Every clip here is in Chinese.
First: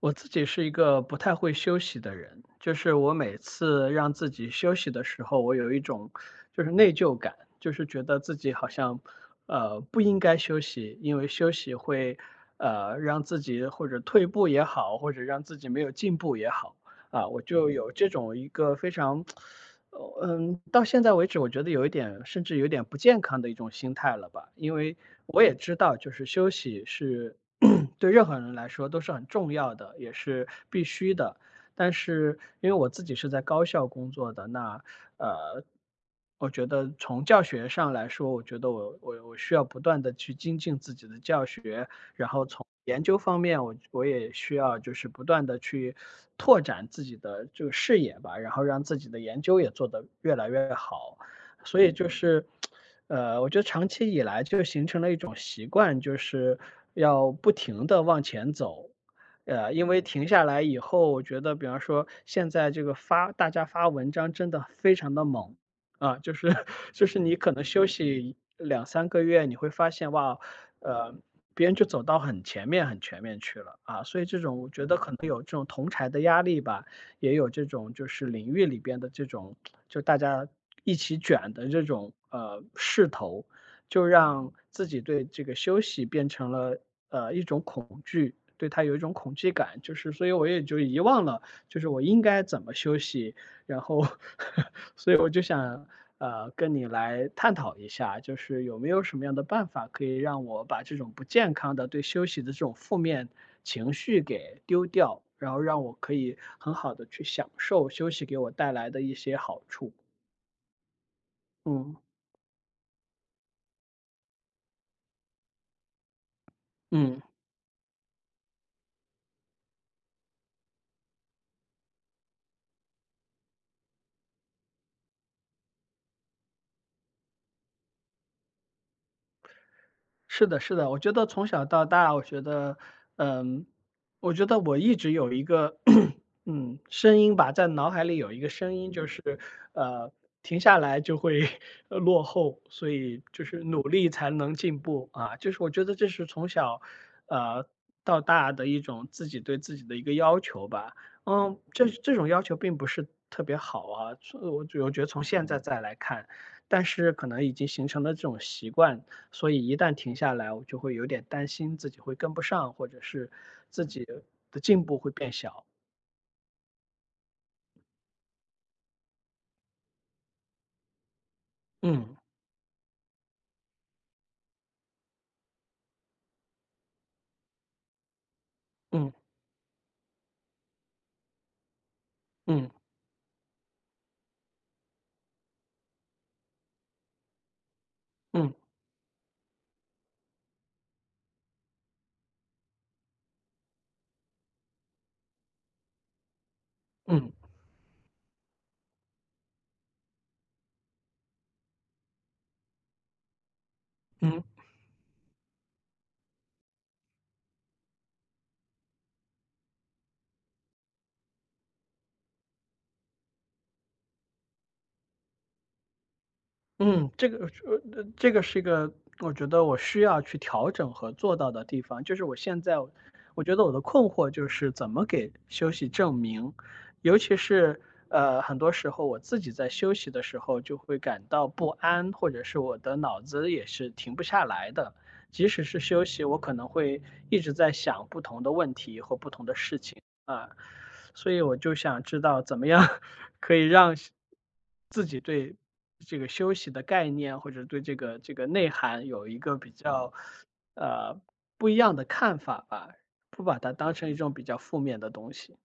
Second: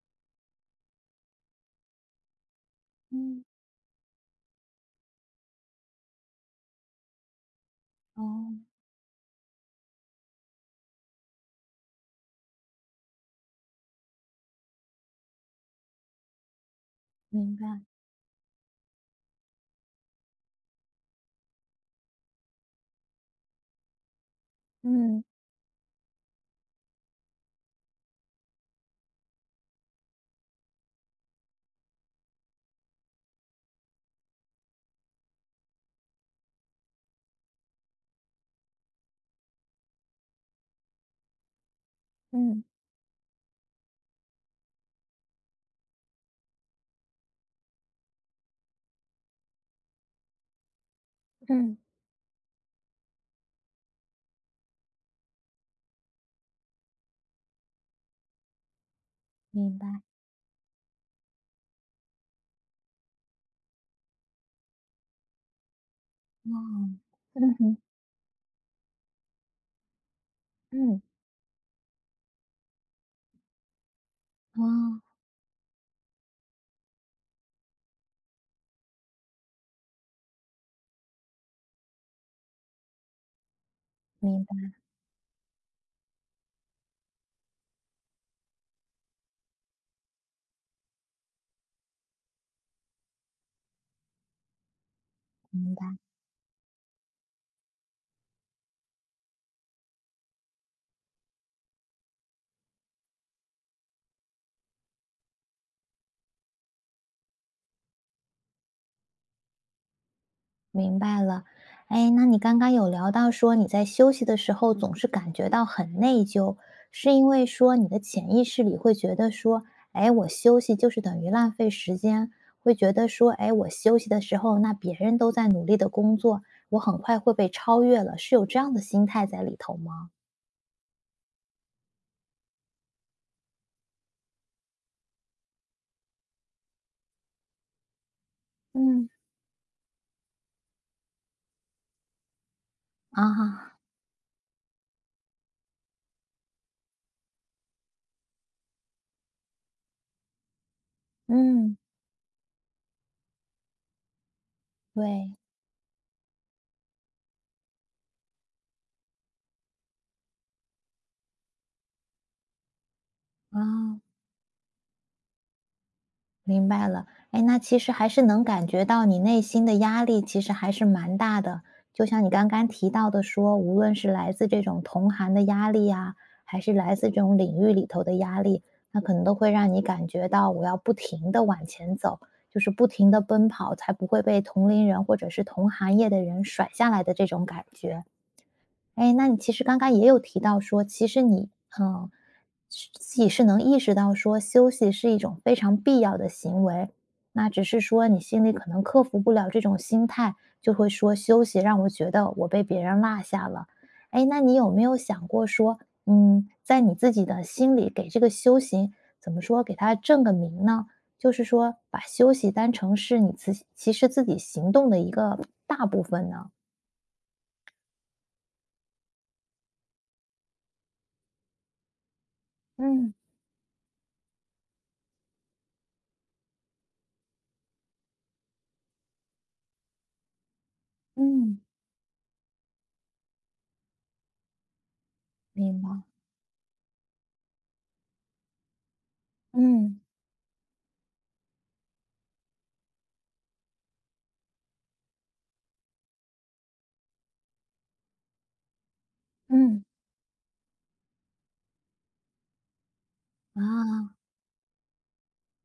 我自己是一个不太会休息的人，就是我每嗯，次让自己休息的时候，我有一种就是内疚感，就是觉得自己哦，好像不应该休息，因为休息会让自己或者退步也好，或者让自己没有进步也好，啊，我明就白，有这种一个非常到现在为止，我觉得有一点甚至有点不健康的一种心态了吧。因为嗯我也知道，就是休息是 对任何人来说都是很重要的，也是必须的。但是因为我自己是在高校工作的，那呃，我觉得从教学上来说，我觉得我需要不断的去精进自己的教学，嗯研究方面，我也需要就是不断的去拓展自己的这个视野吧，然后让自己的研究也做得越来越好。嗯，所以就是，我觉得长期以来就形成了一种习惯，就是要不停的往前走。明白，因为停下来以后，我觉得比方说现在这个发大家发文章真的非常的猛，啊，就是 哦，就是你可嗯能哼，休息两三个月，你会发现哇，嗯，呃，别人就走到很前面很前面去了啊，所以这种哦，我觉得可能有这种同柴的压力吧，也有这种就是领域里边的这种就大家一起卷的这种势头，就明让白自己对这个休息变成了一种恐惧。对它有一种恐惧感，就是，所以我也就遗忘了，就是我应该怎么休息，然后 所以我就明想白跟你来探讨一下，就是有没有什么样的办法可以让我把这种不健康的对休息的这种负面情绪给丢掉，然后让我可以很好的去享受休息给我带来的一些好处。明白了。嗯哎，那你刚刚有聊到说你在休息的时候总是感觉到很内疚，是嗯。因为说你的潜意识里会觉得说，哎，我休息就是等于浪费时间，会觉得说，哎，我休息的时候，那别人都在努力的工作，我很快会被超越了，是有这样的心态在里头吗？是的，是的，我觉得从小到大，我觉得，嗯，我觉得我一直有一个，声音吧，在脑海里有一个声音，就嗯是，呃，停下来就会落后，所以就是啊，努力才能进步啊，就是我觉得这是从小，呃，到大的一种自己对自己的一个要求吧，嗯。这种要求并不是特别好啊，所以我觉得从对，现在再来看，但是可能已经形成了这种习惯。所以一旦停下来，我就会有点担心自己会跟不上，或者是自啊，己的进步会变小。明白了。哎，那其实还是能感觉到你内心的压力其实还是蛮大的。就嗯像你刚刚提到的说，无论是来自这种同行的压力啊，还是来自这种领域里头的压力，那嗯可能都会让你感觉到我要不停的往前走，就嗯是不停的奔跑，才不会被同龄人或者是同行业的人甩下来的这种感觉。嗯哎，那你其实刚刚也有提到说，其实你，嗯，自己是能意识到说休息是一种非常必要的行为，嗯那只是说你心里可能克服不了这种心态，就会说休息让我觉得我被别人落下了。哎，那嗯。你有没有想过说，嗯，在你自己的心里给这个修行怎么说，给它正个名呢？就是说，把休息当成是你自己其实自己行动的一个大部分呢？嗯，这个是一个我觉得我需要去调整和做到的地方。就是我现在，嗯我觉得我的困惑就是怎么给休息证明，尤其是很多时候我自己在休息的时候就会感到嗯。不安，或者是我的脑子也是停不下来的。即使是明白。休息，我可能会一直在想不同的问题或不同的事嗯，情啊，所以我就想知道怎么样 可以让是自己对这个休息的概念，或者对这个内涵有一个比嗯，较，呃，不一样的看法吧，不把它当啊。成一种比较负面的东西。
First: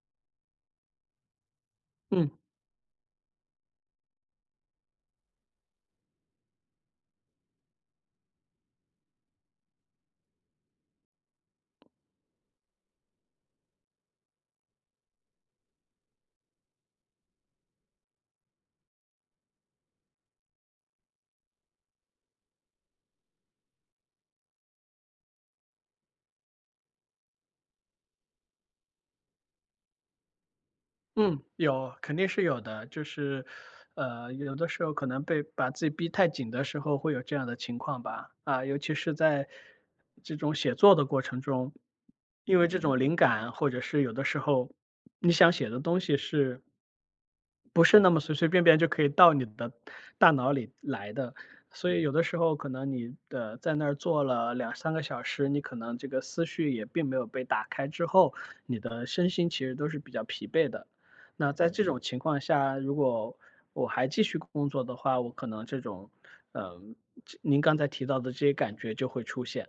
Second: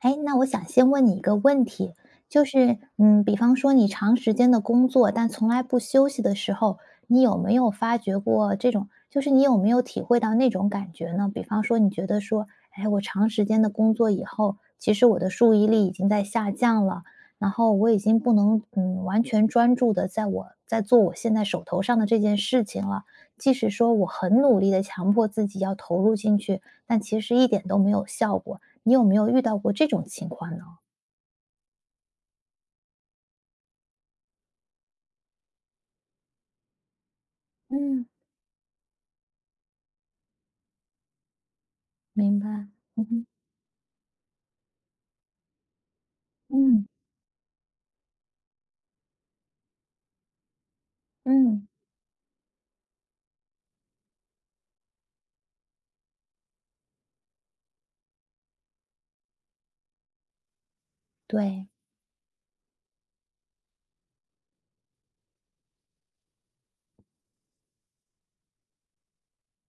哎，那我想先问你一个问题，嗯。就是，嗯，比方说你长时间的工作，但从来不休息的时候，你有没有发觉过这种，就是你有没有体会到那种感觉呢？比方说，你觉得说，哎，我长时间的工作以后，其实我的注意力已经在下降了，然后我已经不能，嗯，完全专注的在我在做我现在手头上的这件事情了。即使说我很努力的强迫自己要投入进去，但其实一点都没有效果。你有没有遇到过这种情况呢？嗯，有，肯定是有的。就是，有的时候可能被把自己逼太紧的时候，会有这样的情况嗯。吧。啊，尤其是在这种写作的过程中，明白，因为这种嗯灵哼感，或者是有的时候你想写的东西是嗯，不是那么随随便便就可以到你的大脑里来的。嗯。所以有的时候可能你的在那儿坐了两三个小时，你可能这个思绪也并没有被打开之后，你的身心其实都是比较疲惫的。那对，在这种情况下，如果我还继续工作的话，我可能这种，嗯、这您刚才提到的这些感觉就会出现。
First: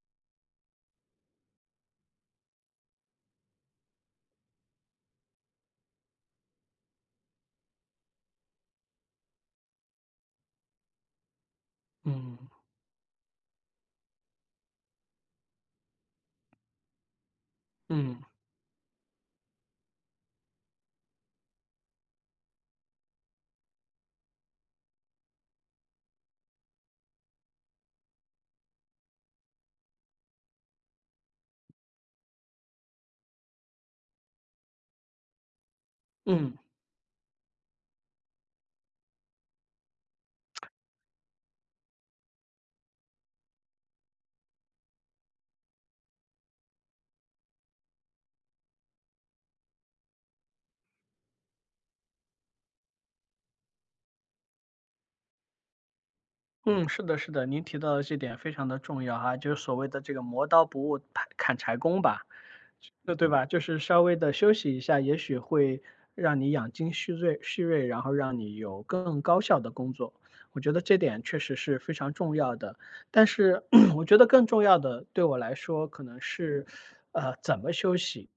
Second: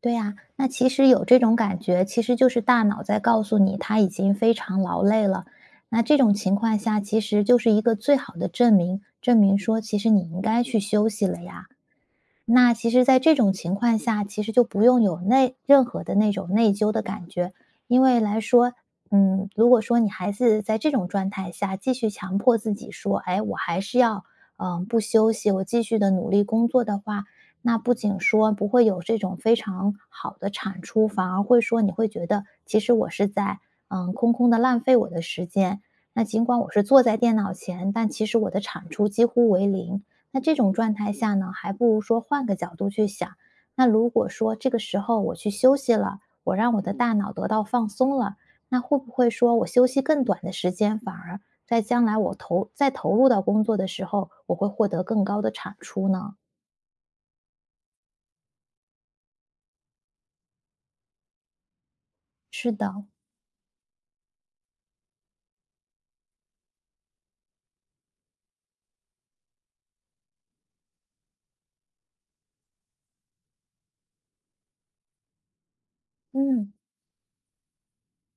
对呀，那其实有这种感觉，其实就是大脑在告诉你它已经非常劳累了。那这种情况下，其实就是一个最好的证明，证明说其实你应该去休息了呀。嗯那其实，在这种情况下，其实就不用有内任何的那种内疚的感觉，因为嗯来说，嗯，如果说你孩子在这种状态下继续强迫自己说，哎，我还是要，嗯，不休息，我继续的努力工作的话，那不仅说不会有这种非常好的产出，反而会说你会觉得，其实我是在，嗯，空空的浪费我的时间。那尽嗯。管我是坐在电脑前，但其实我的产出几乎为零。那这种状态下呢，还不如说换个角度去想。那如果说这个时候我去休息了，我让我的大脑得到放松了，那会不会说我休息更短的时间，反而在将来我投再投入到工作的时候，我会获得更高的产出呢？嗯，是的，是的，您提到的这点非常的重要哈，就是所谓的这个磨刀不误砍柴工吧，是的，那对吧？就是稍微的休息一下，也许会让你养精蓄锐，然后让你有更高效的工作。我觉得这点确实是非常重要的。但是 我觉得更重要的对我来说，可能是嗯，怎么休息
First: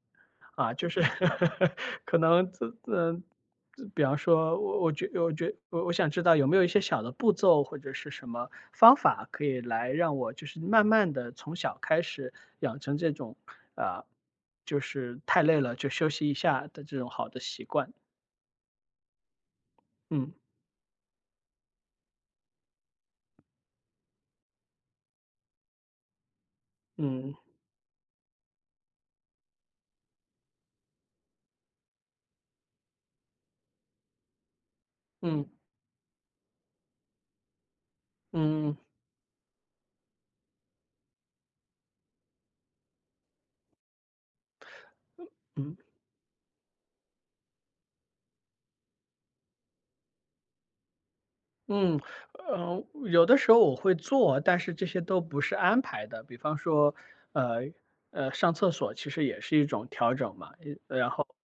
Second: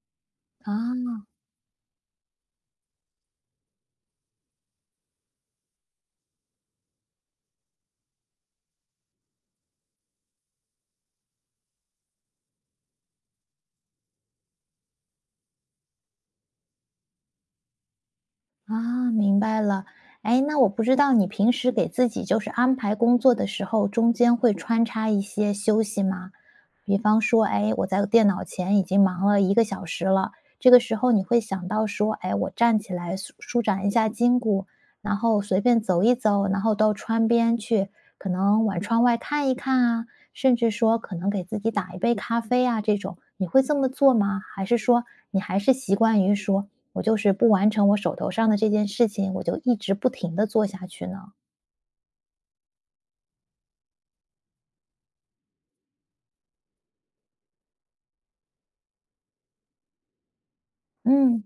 啊，就是 啊。可能这嗯。呃比方说，我我觉我觉我我想知道有没有一些小的步骤或者是什么方法，可以来让我就是慢慢的从小开始养成这种，啊，呃就是太累了就休息一下的这种好的习惯。啊，明白了。嗯，哎，那我不知道你平时给自己就是安排工作的时候，中间会穿插一些休息吗？比方嗯，说，哎，我在电脑前已经忙了一个小时了，这个时候你会想到说，哎，我站起来舒舒展一下筋骨，然后嗯，随便走一走，然后到窗边去，可能嗯，往窗外看一看啊，甚至说可能给自己打一杯咖啡啊，这种，你会这么做吗？还是说你还是嗯。习惯于说？我就是不完成我手头上的这件事情，我就一直不停的做下去呢。嗯，呃，有的时候我会做，但是这些都不是安排的。比方说，呃上厕所其实也是一种调整嘛。然后，嗯，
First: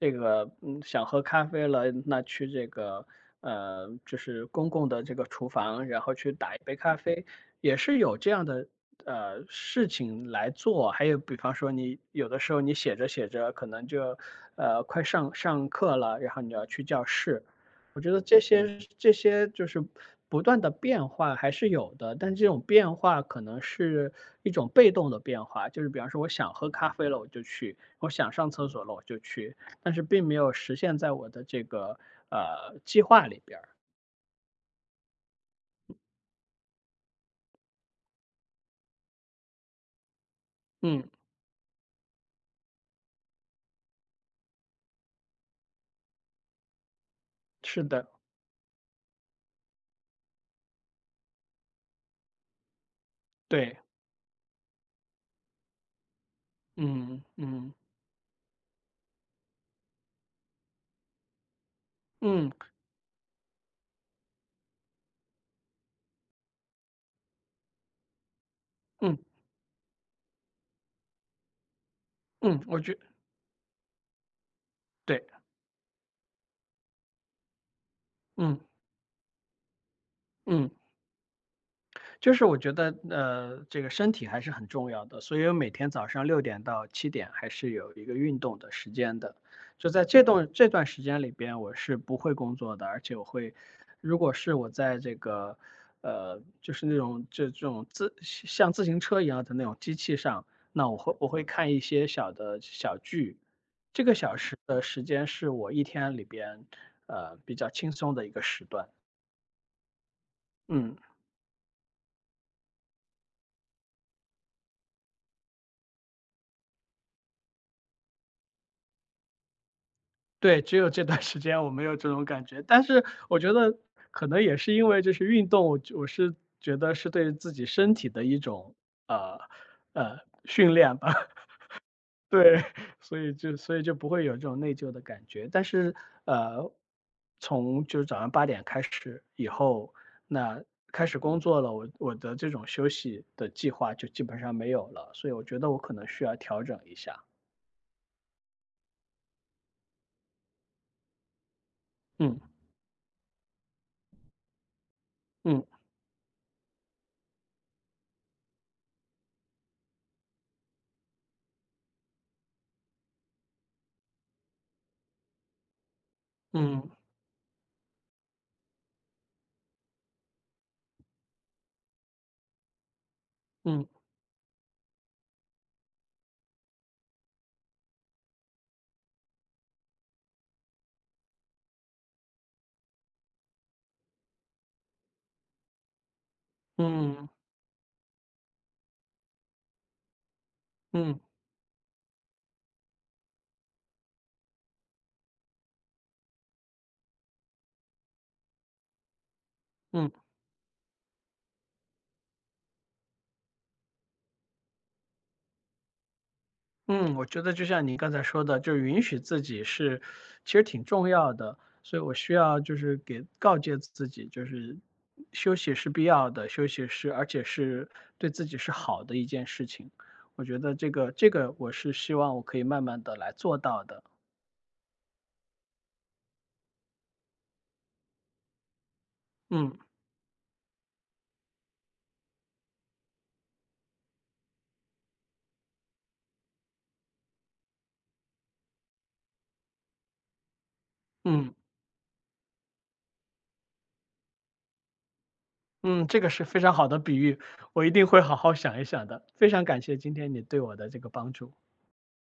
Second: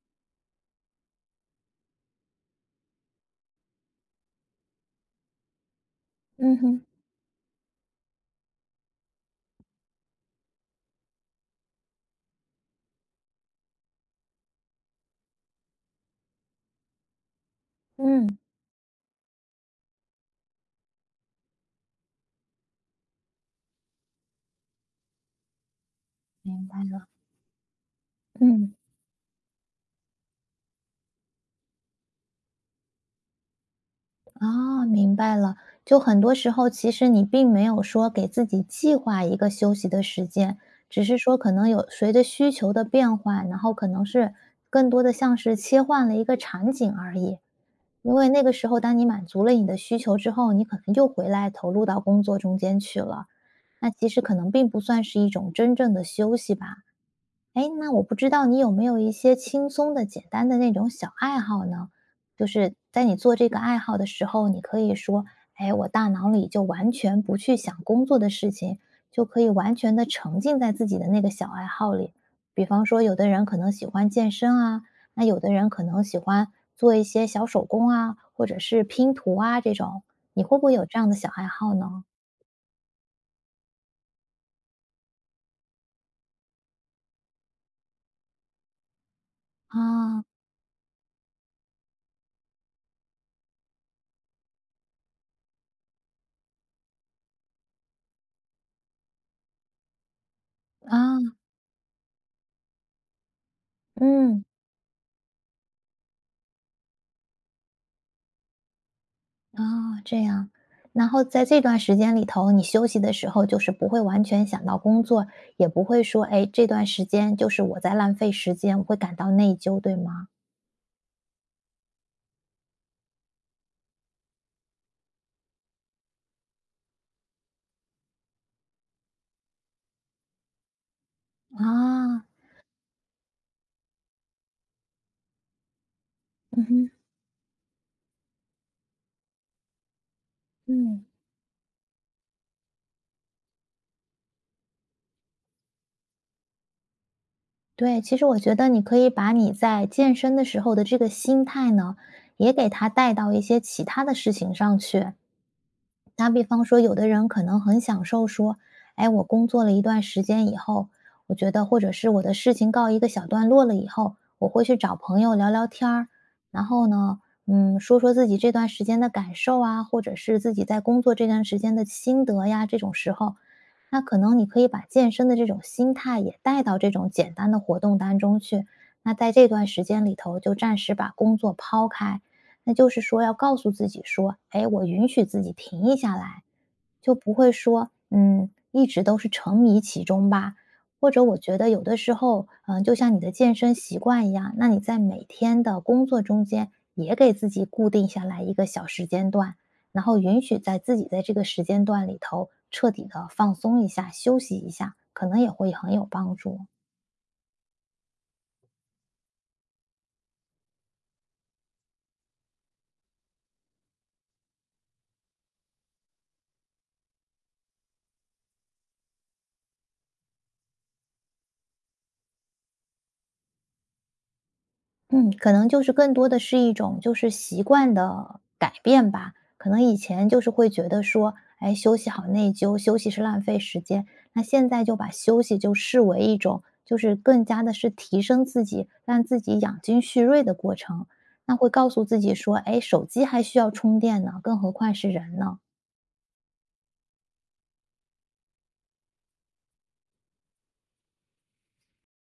想喝咖啡了，那去这个就是公共的这个厨房，然后去打嗯一杯哼，咖啡，也是有这样的事情来做。还有，比方说你有的时候你写着写着，可能就快上课了，然后你要去教室。我觉得嗯，这些就是不断的变化还是有的，但这种变化可能是一种被动的变化，就是比方说我想明喝白咖啡了，了我就去，我想上厕嗯。所了我就去，但是并没有实现在我的这个计划里边儿。哦，明白了。就很多时候，其实你并没有说给自己计划一个休息的时间，只嗯，是说可能有随着需求的变化，然后可能是更多的像是切换了一个场景而已。是的，因为那个时候，当你满足了你的需求之后，你可能又回来投入到工作中间去了，对，那其实可能并不算是一种真正的休息吧。嗯哎，嗯那我不知道你有没有一些轻松的、简单的那种小爱好呢？就嗯是在你做这个爱好的时候，你可以说：“哎，我大脑里就完全不去想工作的事情，嗯就可以完全的沉浸在自己的那个小爱好里。”嗯，比方说，有的人可能喜欢健身啊，对，那有的人可能喜欢做一些小手工啊，或者嗯是拼图啊这种，你会不嗯。会有这样的小爱好呢？就是我觉得，这个身体还是很重要的，所以我每天早上6点到7点还是有一个运动的时间的。就在这啊段这段时间里边，我是不会工作的，而且我会，如果是我在这个，就是那种这种像自行车一样的那种机器上，那我会啊，我会看一些小剧，这个小嗯。时的时间是我一天里边，比较轻松的一个时段。啊，这样。嗯。然后在这段时间里头，你休息的时候就是不会完全想到工作，也不会说，哎，这段时间就是我在浪费时间，我会感到内疚，对吗？对，只有这段时间我没有这种感觉，但是我觉得可能也是因为就是运动，我是觉得是对自己身体的一种呃呃训练吧，啊，对，所以就不会有这种内疚的感觉。但是嗯呃，哼，从就是早上8点开始以后，那嗯，开始工作了，我的这种休息的计划就基本上没有了，所以我觉得我可能需要调整一下。对，其实我觉得你可以把你在健身的时候的这个心态呢，嗯也给它带到一些其他的事情上去。嗯打比方说，有的人可能很享受说，哎，我工作了一段时间以后，我觉得或者是我的事情告一个小段落了以后，我会去找朋友聊聊天儿，然后嗯呢，嗯，说说自己这段时间的感受啊，或者是自己在工作这段时间的心得呀，这种时候，嗯那可能你可以把健身的这种心态也带到这种简单的活动当中去。那在这段时间里头，就暂时把工作抛开，那就是说要告诉自己说，哎，我允许自己停一下来，就嗯不会说，嗯，一直都是沉迷其中吧。或嗯。者我觉得有的时候，嗯，就像你的健身习惯一样，那你在每天的工作中间也给自己固定下来一个小时间段，然嗯后允许在自己在这个时间段里头彻底的放松一下、休息一下，可能也会很有帮助。嗯，我觉得就像你刚才说的，就是允许自己是其实挺重要的，所以我需要就是给告诫自己，就是休息是必要的，休息是而且是对自己是好的一件事情。我觉得这个我是希望我可以慢慢的来做到的。嗯，可能就是更多的是一种就是习惯的改变吧。可嗯能以前就是会觉得说，哎，休息好内疚，休息是浪费时间。那现在就把休息就视为一种，就是更加的是提升自己，让自己养精蓄锐的过程。嗯那会告诉自己说，哎，手机还需要充电呢，更何况是人呢？嗯，这个是非常好的比喻，我一定会好好想一想的。非常感谢今天你对我的这个帮助。